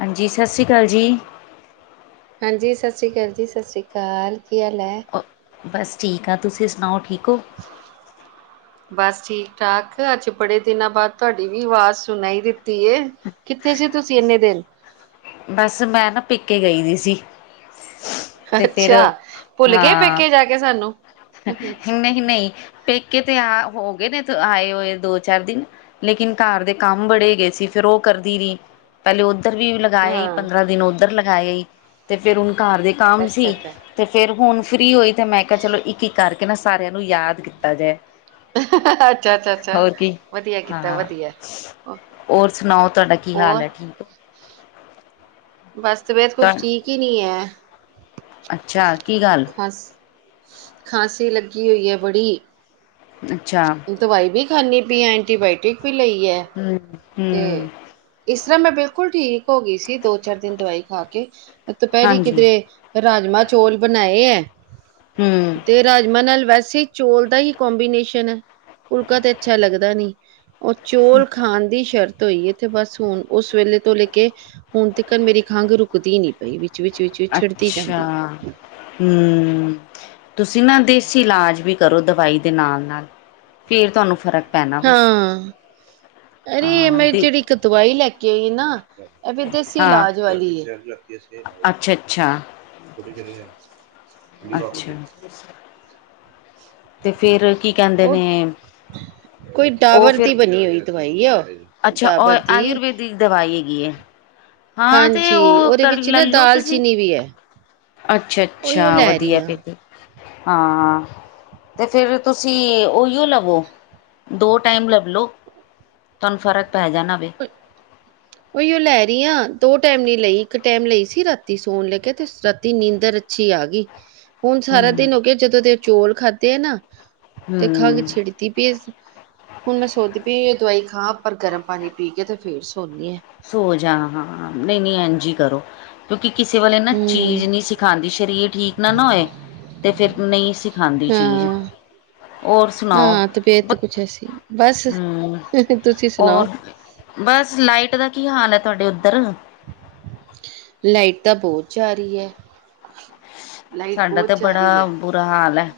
ਹਾਂਜੀ ਈ ਸਸਰੀ ਕਾਲ ਜੀ ਈ ਹਾਂਜੀ ਈ ਸਸਰੀ ਕਾਲ ਜੀ ਈ ਸਸਰੀ ਕਾਲ ਆ ਕੀ ਹਾਲ ਐ ਬਸ ਠੀਕ ਐ ਤੁਸੀਂ ਸੁਣਾਓ ਠੀਕ ਓ ਬਸ ਠੀਕ ਠਾਕ ਅੱਜ ਬੜੇ ਦਿਨਾਂ ਬਾਅਦ ਤੁਹਾਡੀ ਵੀ ਆਵਾਜ਼ ਸੁਣਾਈ ਦਿੱਤੀ ਏ ਕਿੱਥੇ ਸੀ ਤੁਸੀਂ ਇੰਨੇ ਦਿਨ ਬਸ ਮੈਂ ਨਾ ਪੇਕੇ ਗਈ ਹੋਈ ਸੀ ਤੇ ਫਿਰ ਅੱਛਾ ਭੁੱਲ ਗੇ ਹਾਂ ਪੇਕੇ ਜਾ ਕੇ ਸਾਨੂੰ ਨੀ ਪੇਕੇ ਤੇ ਆ ਹੋ ਗਏ ਨੇ ਆਏ ਹੋਏ ਦੋ ਚਾਰ ਦਿਨ ਲੇਕਿਨ ਘਰ ਦੇ ਕੰਮ ਬੜੇ ਗਏ ਸੀ ਫੇਰ ਉਹ ਕਰਦੀ ਰਹੀ ਪਹਿਲੇ ਉੱਧਰ ਵੀ ਲਾ ਆਈ ਹਾਂ ਪੰਦਰਾਂ ਦਿਨ ਉੱਧਰ ਲਗਾਏ ਹੀ ਤੇ ਫੇਰ ਹੁਣ ਘਰ ਦੇ ਕੰਮ ਅੱਛਾ ਸੀ। ਅੱਛਾ ਤੇ ਫੇਰ ਹੁਣ ਫ੍ਰਰੀ ਹੋਈ ਤੇ ਮੈਂ ਕਿਹਾ ਚਲੋ ਇੱਕ ਇੱਕ ਕਰਕੇ ਨਾ ਸਾਰਿਆਂ ਨੂੰ ਯਾਦ ਕੀਤਾ ਜਾਏ। ਅੱਛਾ ਆ ਅੱਛਾ ਆ ਅੱਛਾ ਆ ਹੋਰ ਕੀ ਵਧੀਆ ਕੀਤਾ ਹਾਂ ਵਧੀਆ ਹੋਰ ਸੁਣਾਓ ਤੁਹਾਡਾ ਕੀ ਹਾਲ ਹੋਰ ਹੈ ਠੀਕ ਹੋ ਬਸਤਬਅਤ ਕੁਛ ਹੋ? ਠੀਕ ਹੀ ਨਹੀਂ ਐ ਅੱਛਾ ਕੀ ਗੱਲ ਖਾਂਸੀ ਲੱਗੀ ਹੋਈ ਏ ਬੜੀ ਦੁਛਾ ਦਵਾਈ ਵੀ ਖਾਂਦੀ ਪਈ। ਐਂਟੀਬਾਇਓਟਿਕ ਵੀ ਲਈ ਹੈ। ਹਮ ਹਮਮ ਤੇ ਇਸ ਤਰ੍ਹਾਂ ਮੈਂ ਬਿਲਕੁਲ ਠੀਕ ਹੋ ਗੀ ਸੀ ਦੋ ਚਾਰ ਦਿਨ ਦਵਾਈ ਖਾ ਕੇ ਏ ਦੁਪਹਿਰੀ ਹਾਂਜੀ ਕਿਧਰੇ ਏ ਰਾਜਮਾ ਆ ਚੌਲ ਬਣਾਏ ਐ ਹੂੰ ਤੇ ਏ ਰਾਜਮਾਂ ਨਾ ਵੈਸੇ ਈ ਚੋਲ ਦਾ ਹੀ ਕੋਂਬੀਨੇਸ਼ਨ ਐ ਫੁਲਕਾ ਤੇ ਅੱਛਾ ਲੱਗਦਾ ਨੀ ਈ ਉਹ ਚੋਲ ਖਾਣ ਦੀ ਈ ਫੇਰਤ ਹੋਈ ਤੇ ਬਸ ਹੁਣ ਉਸ ਵੇਲੇ ਤੋਂ ਲੈ ਕੇ ਹੁਣ ਤਕ ਮੇਰੀ ਖੰਘ ਰੁਕਦੀ ਨੀ ਪਈ ਵੀ ਈ ਵਿੱਚ ਵਿੱਚ ਵਿੱਚ ਛਿੜਦੀ ਅੱਛਾ ਜਾਂਦੀ ਐ ਹੂੰ ਤੁਸੀਂ ਨਾ ਦੇਸੀ ਇਲਾਜ ਵੀ ਈ ਕਰੋ ਦਵਾਈ ਦੇ ਨਾਲ ਆ ਨਾਲ ਆ ਫੇਰ ਤੁਹਾਨੂੰ ਫ਼ਰਕ ਆ ਹਾਂ ਆ ਅਰੇ ਏ ਹਾਂ ਮੈਂ ਦੇ ਜਿਹੜੀ ਇੱਕ ਦਵਾਈ ਲੈ ਕੇ ਆਈ ਨਾ ਇਹ ਵੀ ਦੇਸੀ ਹਾਂ ਇਲਾਜ ਵਾਲੀ ਏ ਅੱਛਾ ਅੱਛਾ [inaudible] ਅੱਛਾ ਆ ਕੀ ਕਹਿੰਦੇ ਉਹ ਨੇ ਕੋਈ ਉਹ ਡਾਵਰ ਫਿਰ ਦੀ ਬਣੀ ਹੋਈ ਦਵਾਈ ਆ ਉਹ ਵੀ ਅੱਛਾ ਔ ਆਯੁਰਵੈਦਿਕ ਦਵਾਈ ਹੈਗੀ ਐ ਹਾਂ ਤੇ ਹਾਂਜੀ ਉਹ ਉਹਦੇ ਕਰ ਵਿੱਚ ਨਾ ਲੈਲੋ ਦਾਲ ਤੁਸੀਂ ਈ ਚੀਨੀ ਵੀ ਹੈ ਅੱਛਾ ਅੱਛਾ ਉਹੀਓ ਆ ਲੈ ਰਹੀ ਵਧੀਆ ਫੇਰ ਤੇ ਏ ਹਾਂ ਆ ਤੇ ਫਿਰ ਤੁਸੀਂ ਈ ਉਹੀਓ ਲਵੋ ਦੋ ਟਾਈਮ ਲੈਬ ਲਓ ਤਾਨੂੰ ਫ਼ਰਕ ਪੈ ਜਾਣਾ ਵੇ ਏ [inaudible] ਉਹੀ ਉਹ ਲੈ ਰਹੀ ਆਂ ਦੋ ਟਾਈਮ ਨੀ ਲਈ ਇੱਕ ਟਾਈਮ ਲਈ ਸੀ ਰਾਤੀ ਸੌਣ ਲੱਗੇ ਤੇ ਰਾਤੀ ਨੀਂਦਰ ਅੱਛੀ ਆ ਗਈ। [inaudible] ਹੁਣ ਸਾਰਾ ਹੂੰ। ਦਿਨ ਹੋ ਗਿਆ ਜਦੋਂ ਦੇ ਉਹ ਚੌਲ ਖਾਧੇ ਐ ਨਾ ਤੇ ਖੰਗ ਹੂੰ ਛਿੜ ਏ ਪੀ ਐੱਸ, ਹੁਣ ਮੈਂ ਸੋਚਦੀ ਪ ਇਹ ਦਵਾਈ ਖਾਂ ਪਰ ਗਰਮ ਪਾਣੀ ਪੀ ਕੇ ਤਾਂ ਫਿਰ ਸੋਨੀ ਹਾਂ। ਸੋ ਜਾ ਹਾਂ ਨਹੀਂ -ਨਹੀਂ ਇੰਝ ਹੀ ਕਰੋ। ਕਿਉਂਕਿ ਕਿਸੇ ਵੇਲੇ ਨਾ ਹੂੰ ਚੀਜ਼ ਨਹੀਂ ਸੀ ਖਾਂਦੀ। ਸਰੀਰ ਠੀਕ ਨਾ ਨਾ ਹੋਏ। ਤੇ ਫਿਰ ਨਹੀਂ ਸੀ ਖਾਂਦੀ ਚੀਜ਼ ਹਾਂ ਹੋਰ ਸੁਣਾਓ? ਹਾਂ ਤਬੀਅਤ ਕੁਛ ਐਸੀ ਬਸ ਹੂ ਤੁਸੀਂ ਸੁਣਾਓ ਹੋਰ ਬਸ ਲਾਈਟ ਦਾ ਕੀ ਹਾਲ ਹੈ ਤੁਹਾਡੇ ਉੱਧਰ? ਲਾਈਟ ਤਾਂ ਬਹੁਤ ਜਾ ਰਹੀ ਹੈ। ਲਾਈਟ ਸਾਡਾ ਤੇ ਬਹੁਤ ਜਾ ਰਹੀ ਬੜਾ ਹੈ ਬੁਰਾ ਹਾਲ ਹੈ।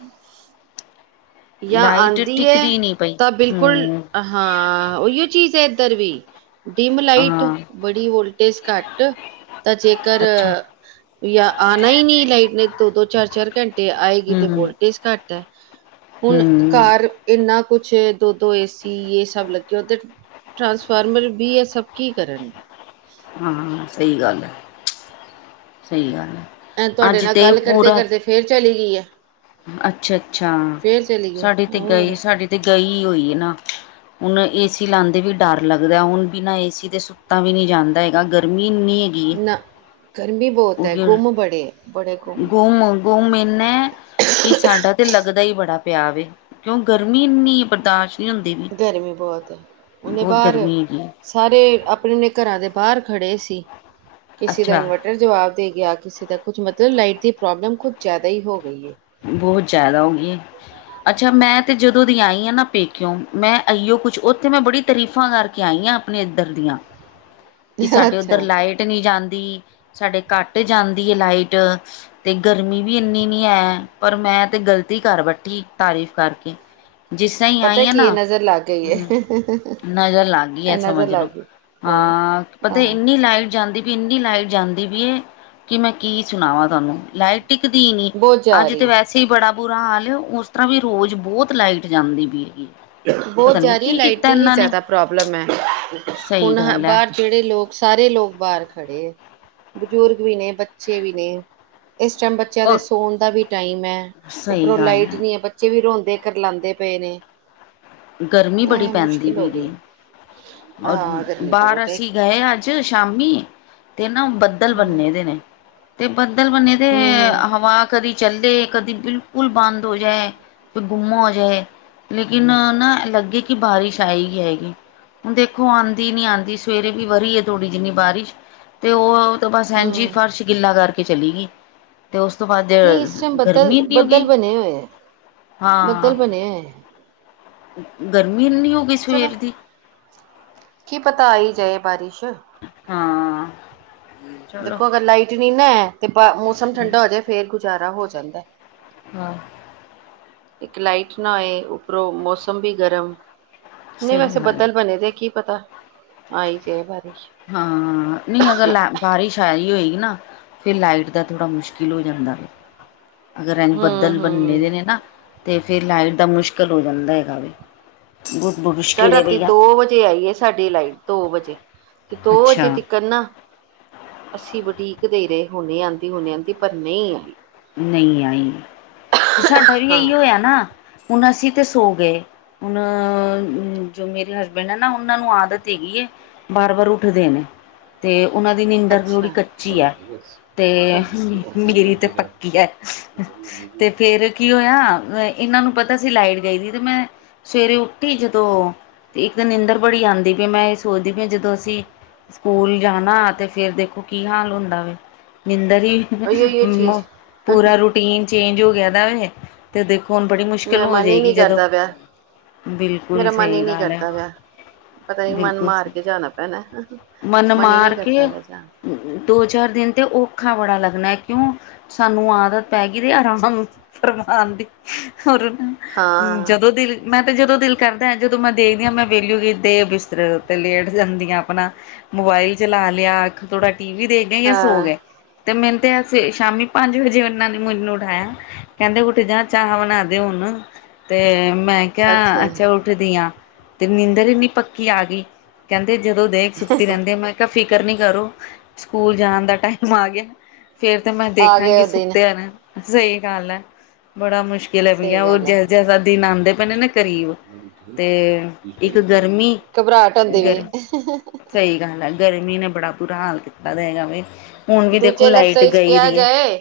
ਜਾਂ ਲਾਇਟ ਆਂਦੀ ਹੈ ਟਿਕਦੀ ਈ ਨੀਂ ਪਈ, ਤਾਂ ਬਿਲਕੁਲ ਹੂ ਹਾਂ ਉਹੀਓ ਚੀਜ਼ ਹੈ ਏਧਰ ਵੀ ਡਿਮ- ਲਾਈਟ, ਹਾਂ ਬੜੀ ਵੋਲਟੇਜ ਘੱਟ ਤਾਂ ਜੇਕਰ ਅੱਛਾ ਜਾਂ ਆਉਣਾ ਹੀ ਨਹੀਂ ਲਾਈਟ ਨੇ ਦੋ -ਦੋ ਚਾਰ- ਚਾਰ ਘੰਟੇ ਆਏਗੀ ਤੇ ਹੂੰ ਵੋਲਟੇਜ ਘੱਟ ਹੈ। ਹੁਣ ਹੂੰ। ਘਰ ਇੰਨਾ ਕੁਛ ਦੋ -ਦੋ ਏਸੀ ਇਹ ਸਭ ਲੱਗੇਓ ਤੇ ਟਰਾਂਸਫਾਰਮਰ ਵੀ, ਹੈ ਸਭ ਕੀ ਕਰਨਗੇ। ਹਾਂ ਹਾਂ ਸਹੀ ਗੱਲ ਹੈ, ਸਹੀ ਗੱਲ ਹੈ। ਤੁਹਾਡੇ ਅੱਜ ਨਾਲ ਤੇ ਗੱਲ ਕਰਦੇ ਪੂਰਾ ਕਰਦੇ ਫੇਰ ਚਲੀ ਗਈ ਏ। ਅੱਛਾ- ਅੱਛਾ ਗਈ ਸਾਡੀੇ ਤੇ ਗਈ ਹੋਰ ਸਾਡੀ ਤੇ ਗਈ ਹੋਈ ਹੈ ਨਾਂ ਹੁਣ ਏਸੀ ਲਾਂਦੇ ਵੀ ਡਰ ਲੱਗਦਾ ਹੁਣ ਬਿਨਾਂ ਏਸੀ ਦੇ ਸੁ ਸੁਤਾ ਤਾਂ ਵੀ ਨਹੀਂ ਜਾਂਦਾ ਹੈਗਾ ਗਰਮੀ ਇੰਨੀਂ ਏ। ਨਾਂ ਗਰਮੀ ਬਹੁਤ ਹੈ ਗੁੰਮ ਬੜੇ ਐ, ਬੜੇ ਗੁੰਮ ਹੈ। ਗੁੰਮ ਇੰਨਾ ਕਿ ਸਾਡਾ ਤੇ ਲੱਗਦਾ ਹੀ ਬੜਾ ਪਿਆ ਵੇ, ਕਿਉਂ ਗਰਮੀ ਇੰਨੀ ਬਰਦਾਸ਼ ਗਰਮੀ ਬਹੁਤ ਹੈ ਹੁਣ ਨੀਂ ਬਹੁਤ ਬਾਹਰ ਗਰਮੀ ਹੈਗੀ ਹੈ, ਸਾਰੇ ਆਪਣੇ ਘਰਾਂ ਦੇ ਬਾਹਰ ਖੜ੍ਹੇ ਸੀ ਕਿਸੇ ਦਾ ਅੱਛਾ ਇਨਵਰਟ ਇਨਵਰਟਰ ਜਵਾਬ ਦੇ ਗਿਆ, ਕਿਸੇ ਦਾ ਕੁੱਝ ਮਤਲਬ ਲਾਈਟ ਦੀ ਪ੍ਰੋਬਲਮ ਕੁੱਝ ਜ਼ਿਆਦਾ ਹੀ ਹੋ ਗਈ ਹੈ। ਬਹੁਤ ਜ਼ਿਆਦਾ ਹੋ ਗਈ ਏ। ਅੱਛਾ ਮੈਂ ਤਾਂ ਜਦੋਂ ਦੀ ਆਈ ਹਾਂ ਨਾ ਪੇਕਿਉਂ, ਮੈਂ ਆਈਓ ਕੁਛ ਉੱਥੇ ਮੈਂ ਬੜੀ ਤਾਰੀਫਾਂ ਕਰਕੇ ਆਈ ਹਾਂ। ਆਪਣੇ ਇੱਧਰ ਦੀਆਂ, ਕਿ ਹੈ ਸਾਡੇ ਉੱਧਰ ਅੱਛਾ ਲਾਈਟ ਤੇ ਨਹੀਂ ਜਾਂਦੀ, ਸਾਡੇ ਘੱਟ ਜਾਂਦੀ ਹੈ ਲਾਈਟ ਤੇ ਗਰਮੀ ਵੀ ਇੰਨੀ ਨਹੀਂ ਹੈ। ਪਰ ਮੈਂ ਤੇ ਗ਼ਲਤੀ ਕਰ ਬੈਠੀ ਤਾਰੀਫ਼ ਕਰਕੇ। ਜਿਸ ਤਰ੍ਹਾਂ ਹੀ ਪਤਾ ਆਈ ਆ ਕੀ ਇਹ ਨਾਂ, ਨਜ਼ਰ ਲੱਗ ਗਈ ਹੈ ਹੂ ਇਹ ਨਜ਼ਰ ਲੱਗ ਗਈ ਆ ਨਜ਼ਰ ਸਮਝ ਲੱਗ ਲੋ। ਗਈ ਹਾਂ ਪਤਾ ਹਾਂ ਇੰਨੀ ਲਾਈਟ ਜਾਂਦੀ ਵੀ ਇੰਨੀ ਲਾਈਟ ਜਾਂਦੀ ਵੀ ਹੈ ਕਿ ਮੈਂ ਕੀ ਸੁਣਾਵਾਾਂ ਤੁਹਾਨੂੰ ਲਾਈਟ ਟਿਕਦੀ ਈ ਨੀ। ਬਹੁਤ ਜਾ ਅੱਜ ਤੇ ਰਹੀ ਹੈ ਵੈਸੇ ਹੀ ਬੜਾ ਬੁਰਾ ਹਾਲ ਏ ਉਸ ਤਰ੍ਹਾਂ ਵੀ ਰੋਜ਼ ਬਹੁਤ ਲਾਈਟ ਜਾਂਦੀ ਪਈ ਹੈਗੀ। ਪਤਾ ਬਹੁਤ ਨੀ ਜ਼ਾਦੀ ਕੀ ਲਾਈਟ ਕੀਤਾ ਦੀ ਹੀ ਇਹਨਾਂ ਨੇ ਜ਼ਿਆਦਾ ਪ੍ਰੋਬਲਮ ਹੈ, ਸਹੀ ਹੁਣ ਗੱਲ ਐ। ਬਾਹਰ ਜਿਹੜੇ ਲੋਕ ਸਾਰੇ ਲੋਕ ਬਾਹਰ ਖੜੇ ਹੈ। ਬਜ਼ੁਰਗ ਵੀ ਨੇ, ਬੱਚੇ ਵੀ ਨੇ ਇਸ ਟਾਈਮ ਬਸ ਜਦ ਔਰ ਸੌਣ ਦਾ ਵੀ ਟਾਈਮ ਹੈ। ਸਹੀ ਉੱਪਰੋਂ ਗੱਲ ਲਾਈਟ ਨੀਂ ਹੈ। ਐ ਬੱਚੇ ਵੀ ਰੋਂਦੇ ਕੁਰਲਾਉਂਦੇ ਪਏ ਨੇ। ਗਰਮੀ ਬੜੀ ਇਹ ਪੈਂਦੀ ਮੁਸ਼ਕਿਲ ਪਈ ਹੋ ਗਈ ਏ, ਔਰ ਹਾਂ ਗਰਮੀ ਬਾਹਰ ਬਹੁਤ ਹੈ ਅਸੀਂ ਇੱਕ ਗਏ ਅ ਜਦੋਂ ਸ਼ਾਮੀ ਤੇ ਨਾ ਬੱਦਲ ਹਮ ਬੰਨੇ ਦੇ ਨੇ। ਤੇ ਬੱਦਲ ਬੰਨੇ ਦੇ ਹਮ ਹਮ ਹਵਾ ਕਦੀ ਚੱਲੇ ਕਦੀ ਬਿਲਕੁਲ ਬੰਦ ਹੋ ਜਾਏ। ਗੁੰਮ ਹੋ ਜਾਏ ਲੇਕਿਨ ਨਾ ਲੱਗੇ ਕਿ ਬਾਰਿਸ਼ ਆਏ ਗਈ ਆਏ ਗਈ ਹੈਗੀ। ਦੇਖੋ ਆਂਦੀ ਨਹੀਂ ਆਂਦੀ ਸਵੇਰੇ ਵੀ ਵਰੇਰੀ ਆ ਥੋੜੀ ਜਿਨੀ ਬਾਰਿਸ਼ ਤੇ ਉਹ ਤੋ ਬਸ ਐਜੀ ਹਮ ਫਰਸ਼ ਗਿੱਲਾ ਕਰਕੇ ਚਲੀ ਗਈ ਤੇ ਉਸ ਤੋਂ ਬਾਅਦ ਨਹੀਂ ਇਸ ਟਾਈਮ ਗਰਮੀ ਬੱਦਲ ਇਨੀ ਹੋ ਬੱਦਲ ਗਈ ਹਾਂ ਐ ਗਰਮੀ ਇੰਨੀ ਹੋ ਗਈ ਚਲੋ ਸਵੇਰ ਦੀ ਕੀ ਪਤਾ ਆਈ ਜਾਏ ਬਾਰਿਸ਼ ਹਾਂ ਚਲੋ ਦੇਖੋ ਅਗਰ ਲਾਈਟ ਨੀ ਨਾਹੈ ਤੇ ਮੌਸਮ ਠੰਡਾ ਹੋ ਜਾਵੇ ਫੇਰ ਗੁਜ਼ਾਰਾ ਹੋ ਜਾਂਦਾ ਹਾਂ ਇੱਕ ਲਾਈਟ ਨਾ ਹੋਏ ਉਪਰੋਂ ਮੌਸਮ ਵੀ ਗਰਮ ਨਹੀਂ ਸਹੀ ਵੈਸੇ ਗੱਲ ਹੈ ਬੱਦਲ ਬਣੇ ਦੇ ਕੀ ਪਤਾ ਆਈ ਜੇ ਬਾਰਿਸ਼ ਹਾਂ ਨਹੀਂ ਅਗਰ ਲੈ ਬਾਰਿਸ਼ ਆਈ ਹੋਏਗੀ ਨਾ ਫਿਰ ਲਾਈਟ ਦਾ ਥੋੜ੍ਹਾ ਮੁਸ਼ਕਿਲ ਹੋ ਜਾਂਦਾ ਵ ਅਗਰ ਰੰਜ ਹੂੰ ਬੱਦਲ ਬੰਨੇ ਦੇ ਹੂੰ ਨੇ ਨਾ ਤੇ ਫਿਰ ਲਾਈਟ ਦਾ ਮੁਸ਼ਕਿਲ ਹੋ ਜਾਂਦਾ ਹੈਗਾ ਵੇ ਗੁਡ ਬੋਵਿਸ਼ ਕੱਲ ਰਾਤੀ ਦੋ ਵਜੇ ਆਈਏ ਸਾਡੀ ਲਾਈਟ ਦੋ ਵਜੇ ਤੇ ਦੋ ਵਜੇ ਅੱਛਾ ਤਿਕਣ ਨ ਅਸੀਂ ਵਡੀਕ ਦੇ ਰਹੇ ਹੁਣੇ ਆਂਦੀ ਹੁਣੇ ਆਉਂਦੀ ਪਰ ਨਹੀਂ ਆਈ ਨਹੀਂ ਆਈ ਤੇ ਸਾਡਾ ਵੀ ਇਹੀ ਹਾਂ ਹੋਇਆ ਨਾ ਹੁਣ ਅਸੀਂ ਤੇ ਸੋ ਗਏ ਹੁਣ ਜੋ ਮੇਰੇ ਹਸਬੈਂਡ ਹੈ ਨਾ ਉਹਨਾਂ ਨੂੰ ਆਦਤ ਹੈਗੀ ਹੈ ਬਾਰ- ਵਾਰ ਉੱਠਦੇ ਨੇ ਤੇ ਉਹਨਾਂ ਦੀ ਨਿੰਂਦਰ ਥੋੜੀ ਅੱਛਾ ਕੱਚੀ ਹੈ ਉਹੀਓ ਤੇ ਮੇਰੀ ਤੇ ਪ ਤੇ ਫੇਰ ਕੀ ਹੋਇਆ ਇਹਨਾਂ ਨੂੰ ਪਤਾ ਸੀ ਲਾਈਟ ਗਈ ਸੀ ਤੇ ਮੈਂ ਸਵੇਰੇ ਉੱਠੀ ਜਦੋਂ ਤੇ ਇੱਕ ਦਿਨ ਨਿੰਦਰ ਬੜੀ ਆਉਂਦੀ ਪਈ ਮੈਂ ਇਹ ਸੋਚਦੀ ਪਈ ਜਦੋਂ ਅਸੀਂ ਸਕੂਲ ਜਾਣਾ ਤੇ ਫੇਰ ਦੇਖੋ ਕੀ ਹਾਲ ਹੁੰਦਾ ਵ ਨਿੰਦਰ ਹੀ ਅਹੀ ਆਹੀ ਇਹ ਚੀਜ਼ ਪੂਰਾ ਰੂਟੀਨ ਚੇਂਜ ਹੋ ਗਿਆ ਦਾ ਤੇ ਦੇਖੋ ਹੁਣ ਬੜੀ ਮੁਸ਼ਕਿਲ ਮੇਰਾ ਹੋ ਮਨ ਹੀ ਜਾਏਗੀ ਨਹੀਂ ਜਦੋਂ ਕਰਦਾ ਪਿਆ ਬਿਲਕੁਲ ਮੇਰਾ ਮਨ ਹੀ ਸਹੀ ਨਹੀਂ ਗੱਲ ਹੈ ਕਰਦਾ ਪਿਆ ਪਤਾ ਨੀ ਮਨ ਬਿਲਕੁਲ ਮਾਰ ਸਹੀ ਕੇ ਜਾਣਾ ਪੈਣਾ ਮਨ ਹੀ ਨਹੀ ਮਾਰ ਕਰਦਾ ਕੇ ਪਿਆ ਜਾਣ ਨੂੰ ਦੋ ਚਾਰ ਦਿਨ ਤੇ ਔਖਾ ਬੜਾ ਲੱਗਣਾ ਕਿਉਂ ਸਾਨੂੰ ਆਦਤ ਪੈ ਗਈ ਤੇ ਆਰਾਮ ਫਾਰਵਾਣ ਦੀ ਹੋਰ ਹਮ ਹਾਂ ਜਦੋਂ ਦੀ ਮੈਂ ਤੇ ਜਦੋਂ ਦਿਲ ਕਰਦਾ ਜਦੋਂ ਮੈਂ ਦੇਖਦੀ ਹਾਂ ਮੈਂ ਵੇਹਲੀ ਕਿ ਦੇ ਬਿਸਤਰੇ ਉੱਤੇ ਲੇਟ ਜਾਂਦੀ ਹਾਂ ਆਪਣਾ ਮੋਬਾਇਲ ਚਲਾ ਲਿਆ ਥੋੜਾ ਟੀ ਵੀ ਦੇਖ ਗਏ ਜਾਂ ਸੋ ਹਾਂ ਗਏ ਤੇ ਮੈਨੂੰ ਤੇ ਸਵੇਰੇ ਸ਼ਾਮੀ ਪੰਜ ਵਜੇ ਇਹਨਾਂ ਨੇ ਮੈਨੂੰ ਉਠਾਇਆ ਕਹਿੰਦੇ ਉੱਠ ਜਾ ਚਾਹ ਬਣਾ ਦੇ ਹੁਣ ਤੇ ਮੈਂ ਕਿਹਾ ਅੱਛਾ ਉੱਠਦੀ ਹਾਂ ਤੇ ਨੀਂਦਰ ਇੰਨੀ ਪੱਕੀ ਆ ਗਈ ਕਹਿੰਦੇ ਜਦੋਂ ਦੇਖ ਸੁੱਤੀ ਰਹਿੰਦੀ ਆ ਮੈਂ ਕਿਹਾ ਫਿਕਰ ਨਹੀਂ ਕਰੋ ਸਕੂਲ ਜਾਣ ਦਾ ਟਾਈਮ ਆ ਗਿਆ ਫਿਰ ਤਾਂ ਮੈਂ ਆ ਗਏ ਖਾਂਗੀ ਉਹ ਦਿਨ ਸੁਤਿਆ ਨੇ ਸਹੀ ਗੱਲ ਬੜਾ ਮੁਸ਼ਕਿਲ ਲ ਸਹੀ ਪਿਆ ਉਹ ਗੱਲ ਹੈ ਜਿਸ ਜੈਸਦਾ ਦਿਨ ਆਂਦੇ ਪੈਣੇ ਨਾ ਕਰੀਬ ਤੇ ਇੱਕ ਗਰਮੀ ਘਬਰਾਹਟ ਹੁੰਦੀ ਵੀ ਗਰ ਹੈ ਸਹੀ ਗ ਗਰਮੀ ਨੇ ਬੜਾ ਬੁਰਾ ਹਾਲ ਕੀਤਾ ਦਾ ਹੈਗਾ ਵ ਦੂਜੇ ਲਫ਼ਜ ਚ ਕੇ ਆ ਜਾਏ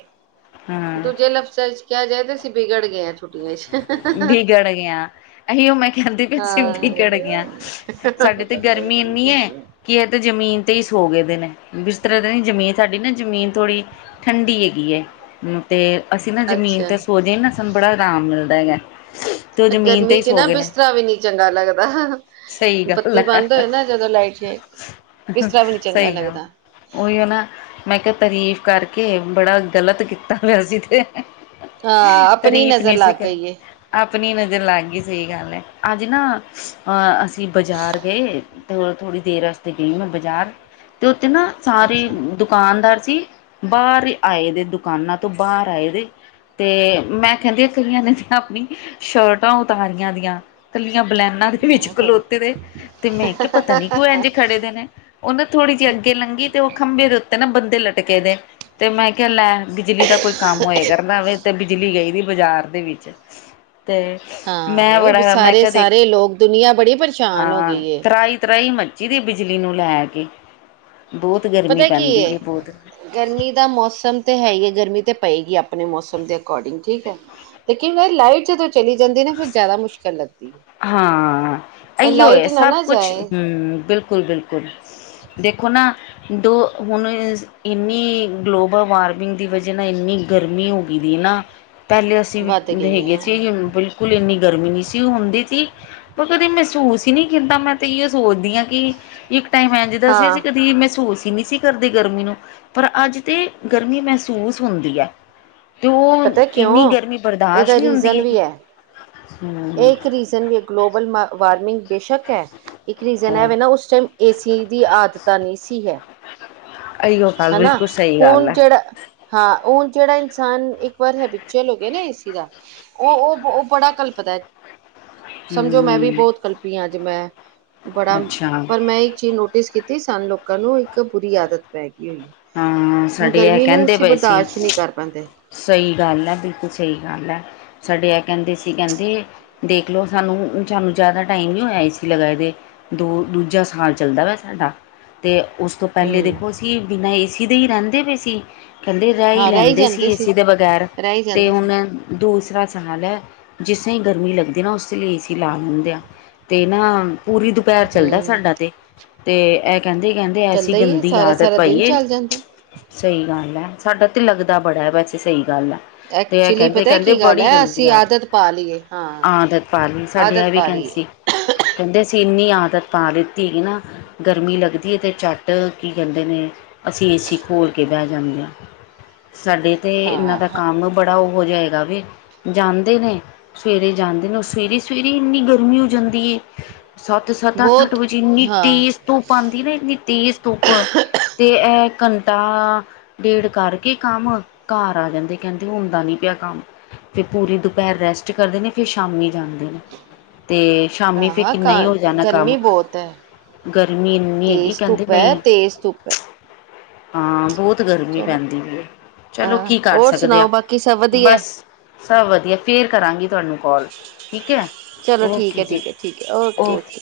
ਹਾਂ ਦੂਜੇ ਲਫ਼ਜ਼ਾਂ ਇਚ ਕਿਆ ਜਾਏ ਤੇ ਅਸੀਂ ਬਿਗੜ ਗਏ ਆ ਛੁਟੀਆਂ ਏਚ। ਬਿਗੜ ਗੇ ਆਂ। ਅਹੀਓ ਮੈਂ ਕੈੰਦੀ ਪੀ ਸੀ ਬਿਗੜ ਗੇ ਹਾਂ ਆਂ। ਸਾਡੇ ਤੇ ਗਰਮੀ ਇੰਨੀ ਏ ਕੀ ਏਹ ਤੇ ਜ਼ਮੀਨ ਤੇ ਈ ਸੋ ਗਏ ਦੇ ਨੇ। ਬਿਸਤਰੇ ਦੇ ਨੀ, ਜ਼ਮੀਨ ਸਾਡੀ ਨਾ ਜ਼ਮੀਨ ਥੋੜ੍ਹੀ ਠੰਡੀ ਹੈਗੀ ਏ। ਹੂੰ। ਤੇ ਅਸੀਂ ਨਾ ਜ਼ਮੀਨ ਅੱਛਾ ਤੇ ਸੋਜੇ ਨਾ ਸਾਨੂੰ ਬੜਾ ਰਾਮ ਮਿਲਦਾ ਹੈਗੈ। ਐ ਗਰਮੀ ਚ ਨਾ ਬਿਸਤਰਾ ਵੀ ਨੀ ਚੰਗਾ ਲੱਗਦਾ। ਸਹੀ ਗੱਲ ਬੱਤੀ ਹੈ ਬੰਦ ਹੋਏ ਨਾ ਜਦੋਂ ਲਾਈਟ ਜਾਏ, ਬਿਸਤਰਾ ਵੀ ਨੀ ਚੰਗਾ ਲੱਗਦਾ। ਓਈਓ ਨਾ, ਮੈਂ ਕਿਆ ਤਾਰੀਫ਼ ਕਰਕੇ ਬੜਾ ਗ਼ਲਤ ਕੀਤਾ ਵੇ ਅਸੀਂ ਤੇ। ਹਾਂ ਆਪਣੀ ਤਰੀਫ਼ ਨੀ ਨਜ਼ਰ ਸੀ ਲੱਗ ਕਰ ਗਈ ਏ ਆਪਣੀ ਨਜ਼ਰ ਲੱਗ ਗੀ, ਸਹੀ ਗੱਲ ਏ‌ ਅੱਜ ਨਾ ਅ ਅਸੀਂ ਬਾਜ਼ਾਰ ਗਏ ਥੋੜਾ ਥੋੜ੍ਹੀ ਦੇਰ ਆਸਤੇ ਗਈ ਆ ਮੈਂ ਬਾਜ਼ਾਰ ਤੇ ਓਤੇ ਨਾ ਸਾਰੀ ਅੱਛਾ ਦੁ ਕਾਨਦਾਰ ਸੀ ਬਾਰ ਈ ਆਏ ਦੇ ਦੁਕਾਨਾਂ ਤੋਂ ਬਾਰ ਆਏ ਦੇ। ਤੇ ਮੈਂ ਕੈੰਦੀ ਆ ਕਈਆਂ ਨੇ ਤੇ ਆਪਣੀ ਸ਼ਰਟਾਂ ਉਤਾਰੀਆਂ ਦੀਆਂ। ਕੱਲੀਆਂ ਬਲੈਨਾ ਦੇ ਵਿੱਚ ਮੈਂ ਪੜ੍ਹੀ ਖਲੋਤੇ ਦੇ ਤੇ ਮੈਂ ਕੈ ਪਤਾ ਨੀ ਕਿਉਂ ਐੰਝੇ ਖੜੇ ਦੇ ਨੇ। ਓਹ ਨਾ ਥੋੜੀ ਜਿ ਅੱਗੇ ਲੰਘੀ, ਤੇ ਓਹ ਖੰਭੇ ਦੇ ਉੱਤੇ ਨਾ ਬੰਦੇ ਲਟਕੇ ਦੇ। ਤੇ ਮੈਂ ਕਿਆ ਲੈ ਬਿਜਲੀ ਦਾ ਕੋਈ ਕੰਮ ਹੋਏ ਕਰਦਾ‌ ਵੇ ਤੇ ਬਿਜਲੀ ਗਈ ਦੀ ਏ ਬਾਜ਼ਾਰ ਦੇ ਵਿਚ। ਤੇ ਮੈਂ ਹਾਂ ਬੜਾ ਮੈਂ ਸਾਰੇ ਕਿਹਾ ਦੇਖ ਸਾਰੇ ਲੋਕ ਦੁਨੀਆਂ ਬੜੀ ਪਰੇਸ਼ਾਨ ਹੋ ਹਾਂ, ਗਈ ਏ ਤਰਾਈ-ਤਰਾਈ ਮ ਚੀ ਦੀ ਬਿਜਲੀ ਨੂੰ ਲੈ ਕੇ, ਬੌਤ ਗਰਮੀ ਪਤਾ ਕੀ ਪੈਂਦੀ ਪੀ ਏ ਬੌਤ। ਗਰਮੀ ਦਾ ਮੌਸਮ ਤੇ ਹੈ ਈ ਏ, ਗਰਮੀ ਤੇ ਪਏਗੀ ਅਪਣੇ ਮੌਸਮ ਦੇ ਅਕੋਡਿੰਗ ਠੀਕ ਐ। ਲੇਕਿਨ ਫੇਰ ਲਾਈਟ ਜਦੋਂ ਚਲੀ ਜਾਂਦੀ ਏਨਾ ਫੇਰ ਜੈਦਾ ਮੁਸ਼ਕਿਲ ਲੱਗਦੀ ਏ। ਹਾਂ, ਅਇਓ ਏ ਸਭ ਜਾਏ ਕੁਛ--ਹੂੰ, ਬਿਲਕੁਲ-ਬਿਲਕੁਲ। ਦੇਖੋ ਨਾ ਦੋ ਹੁਣ ਇੰਨੀ ਗਲੋਬਲ ਵਾਰਮਿੰਗ ਦੀ ਵਜ੍ਹਾ ਨਾਲ ਇੰਨੀ ਗਰਮੀ ਹੋਗੀ ਦੀ ਨਾ ਪੈਲੇ ਅਸੀਂ ਵੱਧ ਵੀ ਗਈ ਹੈ ਹੈਗੇ ਹਾਂ ਸੀ ਬਿਲਕੁਲ ਇੰਨੀ ਗਰਮੀ ਨੀ ਸੀ ਹੁੰਦੀ। ਤੀ ਮੈਂ ਕਦੇ ਮੈਸੂਸ ਈ ਨੀ ਕੀਤਾ। ਮੈਂ ਤੇ ਅਈਓ ਸੋਚਦੀ ਆ ਕਿ ਇੱਕ ਟਾਈਮ ਐੈਂਝ ਦਾਂ ਸੀ ਅਸੀ ਹਾਂ ਕਦੀ ਮੈਸੂਸ ਈ ਨੀ ਸੀ ਕਰਦੇ ਗਰਮੀ ਨੂੰ। ਪਰ ਅੱਜ ਤੇ ਗਰਮੀ ਮੈਸੂਸ ਹੁੰਦੀ ਐ। ਤੇ ਓਹ ਪਤਾ ਇੰਨੀ ਕਿਉਂ ਗਰਮੀ ਬਰਦਾਸ਼ ਨੀ ਹੁੰਦੀ ਹੈਗੀ। ਏਹ ਇੱਕ ਹਮ ਰੀਜ਼ਨ ਵੀ ਏ ਗਲੋਬਲ ਵਾਰਮਿੰਗ ਬੇਸ਼ੱਕ ਹੈ, ਇੱਕ ਰੀਜ਼ਨ ਐ ਵੇ ਨਾ ਉਸ ਟੈਮ ਏ ਸੀ ਦੀ ਆਦਤਾਂ ਨੀ ਸੀ ਹੈ। ਇਹੀਓ ਗੱਲ ਹਨਾ, ਬਿਲਕੁਲ ਸਹੀ ਗੱਲ ਹੁਣ ਹੈ। ਜੇੜਾ ਹਾਂ, ਉਣ ਜੇੜਾ ਇਨਸਾਨ ਇੱਕ ਵਾਰ ਹੈਬਿਚਲ ਹੋ ਗਿਆ ਨਾ ਏਸੀ ਦਾ ਓ ਓ ਓਹ ਬੜਾ ਕਲਪਦੈ। ਸਮਝੋ ਮੈਂ ਵੀ ਹਮ ਬੌਤ ਕਲਪੀ ਆਂ ਅੱਜ ਮੈਂ, ਬੜਾ ਅੱਛਾ ਪਰ ਮੈਂ ਇੱਕ ਚੀਜ਼ ਨੋ ਟਿਸ ਕੀਤੀ ਸਾਨੂੰ ਲੋਕਾਂ ਨੂੰ ਇੱਕ ਬੁਰੀ ਆਦਤ ਪੈ ਗੀ ਹੋਈ। ਹਾਂ, ਹੁਣ ਸਾਡੇ ਐਹ ਗਰਮੀ ਨੂੰ ਕੈੰਦੇ ਅਸੀਂ ਪਏ ਸੀ ਬਰਦਾਸ਼ਤ ਨਹੀਂ ਕਰ ਪਾਉਂਦੇ ਸਹੀ ਗੱਲ ਐ, ਬਿਲਕੁਲ ਸਹੀ ਗੱਲ ਐ। ਸਾਡੇ ਐ ਕੈੰਦੇ ਸੀ ਕੈੰਦੇ ਦੇਖਲੋ ਸਾਨੂੰ ਸਾਨੂੰ ਜੈਦਾ ਟਾਈਮ ਨੀ ਹੋਇਆ ਏ ਸੀ ਲਗਾਏ ਦੇ ਦੋ ਦੂਜਾ ਸਾਲ ਚੱਲਦਾ ਪੈ ਸਾਡਾ। ਤੇ ਉਸ ਤੋਂ ਪੈਲੇ ਹਮ ਦੇਖੋ ਅਸੀਂ ਬਿਨਾਂ ਏਸੀ ਦੇ ਈ ਰੈੰਦੇ ਪੇ ਸੀ। ਕੈੰਦੇ ਰੈ ਈ ਹਾਂ ਰਹਿ ਹੀ ਲੈਂਦੇ ਸੀ ਜਾਂਦੇ ਏ ਸੀ ਦੇ ਬਗ਼ੈਰ ਰਹਿ ਹੀ ਤੇ ਜਾਂਦੇ ਸੀ ਹੁਣ ਦੂਸਰਾ ਸਾਲ ਐ, ਜਿਸਰਾ ਈ ਗਰਮੀ ਲੱਗਦੀ ਏਨਾ ਉਸੇ ਲੀ ਏਸੀ ਲਾ ਲਿੰਦੇ ਆ। ਤੇ ਨਾ ਪੂਰੀ ਦੁਪੈਰ ਚੱਲਦੈ ਹਮ ਸਾਡਾ ਤੇ। ਤੇ ਐ ਕੈਂਦੇ ਕੈਂਦੇ ਐਸੀ ਚੱਲਦਾ ਹੀ ਹੈ ਗੰਦੀ ਸਾਰਾ ਆਦਤ ਸਾਰਾ ਦਿਨ ਚੱਲ ਜਾਂਦਾ ਸਈ ਗੱਲ ਐ। ਸਾਡਾ ਤੇ ਲੱਗਦਾ ਬੜਾ ਐ ਵੈਸੇ ਸਈ ਗੱਲ ਐ। ਤੇ ਐ ਐਕਚੁਲੀ ਕੈਂਦੇ ਪਤਾ ਕੇਂਦੇ ਕੀ ਗੱਲ ਬੜੀ ਹੈ ਗੰਦੀ ਅਸੀਂ ਆਦਤ ਪਾ ਲਈਏ ਹਾਂ ਆਦਤ ਪਾ ਲੀ। ਸਾਡੇ ਐ ਆਦਤ ਵੀ ਪਾ ਕੈਂਦੇ ਲਈਏ ਸੀ। ਕੈਂਦੇ ਅਸੀ ਇੰਨੀ ਆਦਤ ਪਾ ਲਿਤੀ ਹੈਗੀ ਨਾ ਗਰਮੀ ਲੱਗਦੀ ਏ ਤੇ ਝੱਟ ਕੀ ਕੇਂਦੇ ਨੇ ਅਸੀ ਏ ਸੀ ਖੋਲ ਕੇ ਬੈ ਜਾਂਨੇ ਆਂ। ਸਾਡੇ ਤੇ ਏਨਾਂ ਹਾਂ ਦਾ ਹਾਂ ਕੰਮ ਬੜਾ ਓਹੋ ਜਾ ਹੈਗਾ ਵੇ, ਜਾਂਦੇ ਨੇ ਸਵੇਰੇ ਜਾਂਦੇ ਨੇ ਓ ਸਵੇਰੇ ਸਵੇਰੇ ਇੰਨੀ ਗਰਮੀ ਹੋ ਜਾਂਦੀ ਏ। ਸੱਤ ਸੱਤ ਅੱਠ ਅੱਠ ਬਹੁਤ ਵਜੇ ਏਨੀ ਹਾਂ ਤੇਜ਼ ਧੁੱਪ ਆਦੀਂ ਏਨਾ ਏਨੀ ਤੇਜ਼ ਧੁੱਪ ਤੇ ਐ ਘੰਟਾ ਡੇਢ ਕਰਕੇ ਕੰਮ ਘਰ ਆ ਜਾਂਦੇ ਕੈਂਦੇ ਹੁੰਦਾ ਨੀ ਪੇਆ ਕੰਮ। ਤੇ ਪੂਰੀ ਦੁਪੈਰ ਰੈਸਟ ਕਰਦੇ ਨੇ ਫੇਰ ਸ਼ਾਮੀ ਜਾਂਦੇ ਨੇ। ਤੇ ਸ਼ਾਮੀ ਫੇਰ ਹਾਂ ਕ ਕਿੰਨਾ ਈ ਹੋ ਜਾਨਾ ਕੰਮ। ਗਰਮੀ ਬਹੁਤ ਹੈ ਗਰਮੀ ਇੰਨੀ ਹੈਗੀ ਤੇਜ਼ ਕੈਂਦੇ ਧੁੱਪ ਹੈ ਨਈ। ਤੇਜ਼ ਧੁੱਪ ਹੈ ਹਾਂ ਬੋਤ ਗਰਮੀ ਚਲੋ ਪੈਂਦੀ ਪੀ ਏ‌। ਚਲੋ ਹਾਂ ਕੀ ਕਰ ਹੋਰ ਸਕਦੇ ਆ ਸੁਣਾਓ ਬਾਕੀ ਸਭ ਵਧੀਆ ਬਸ। ਸਭ ਵਧੀਆ ਫੇਰ ਕਰਾਂਗੀ ਤੁਆਨੂੰ। ਚਲੋ ਠੀਕ ਐ, ਜੀ ਠੀਕ ਐ, ਠੀਕ ਐ। Okay okay.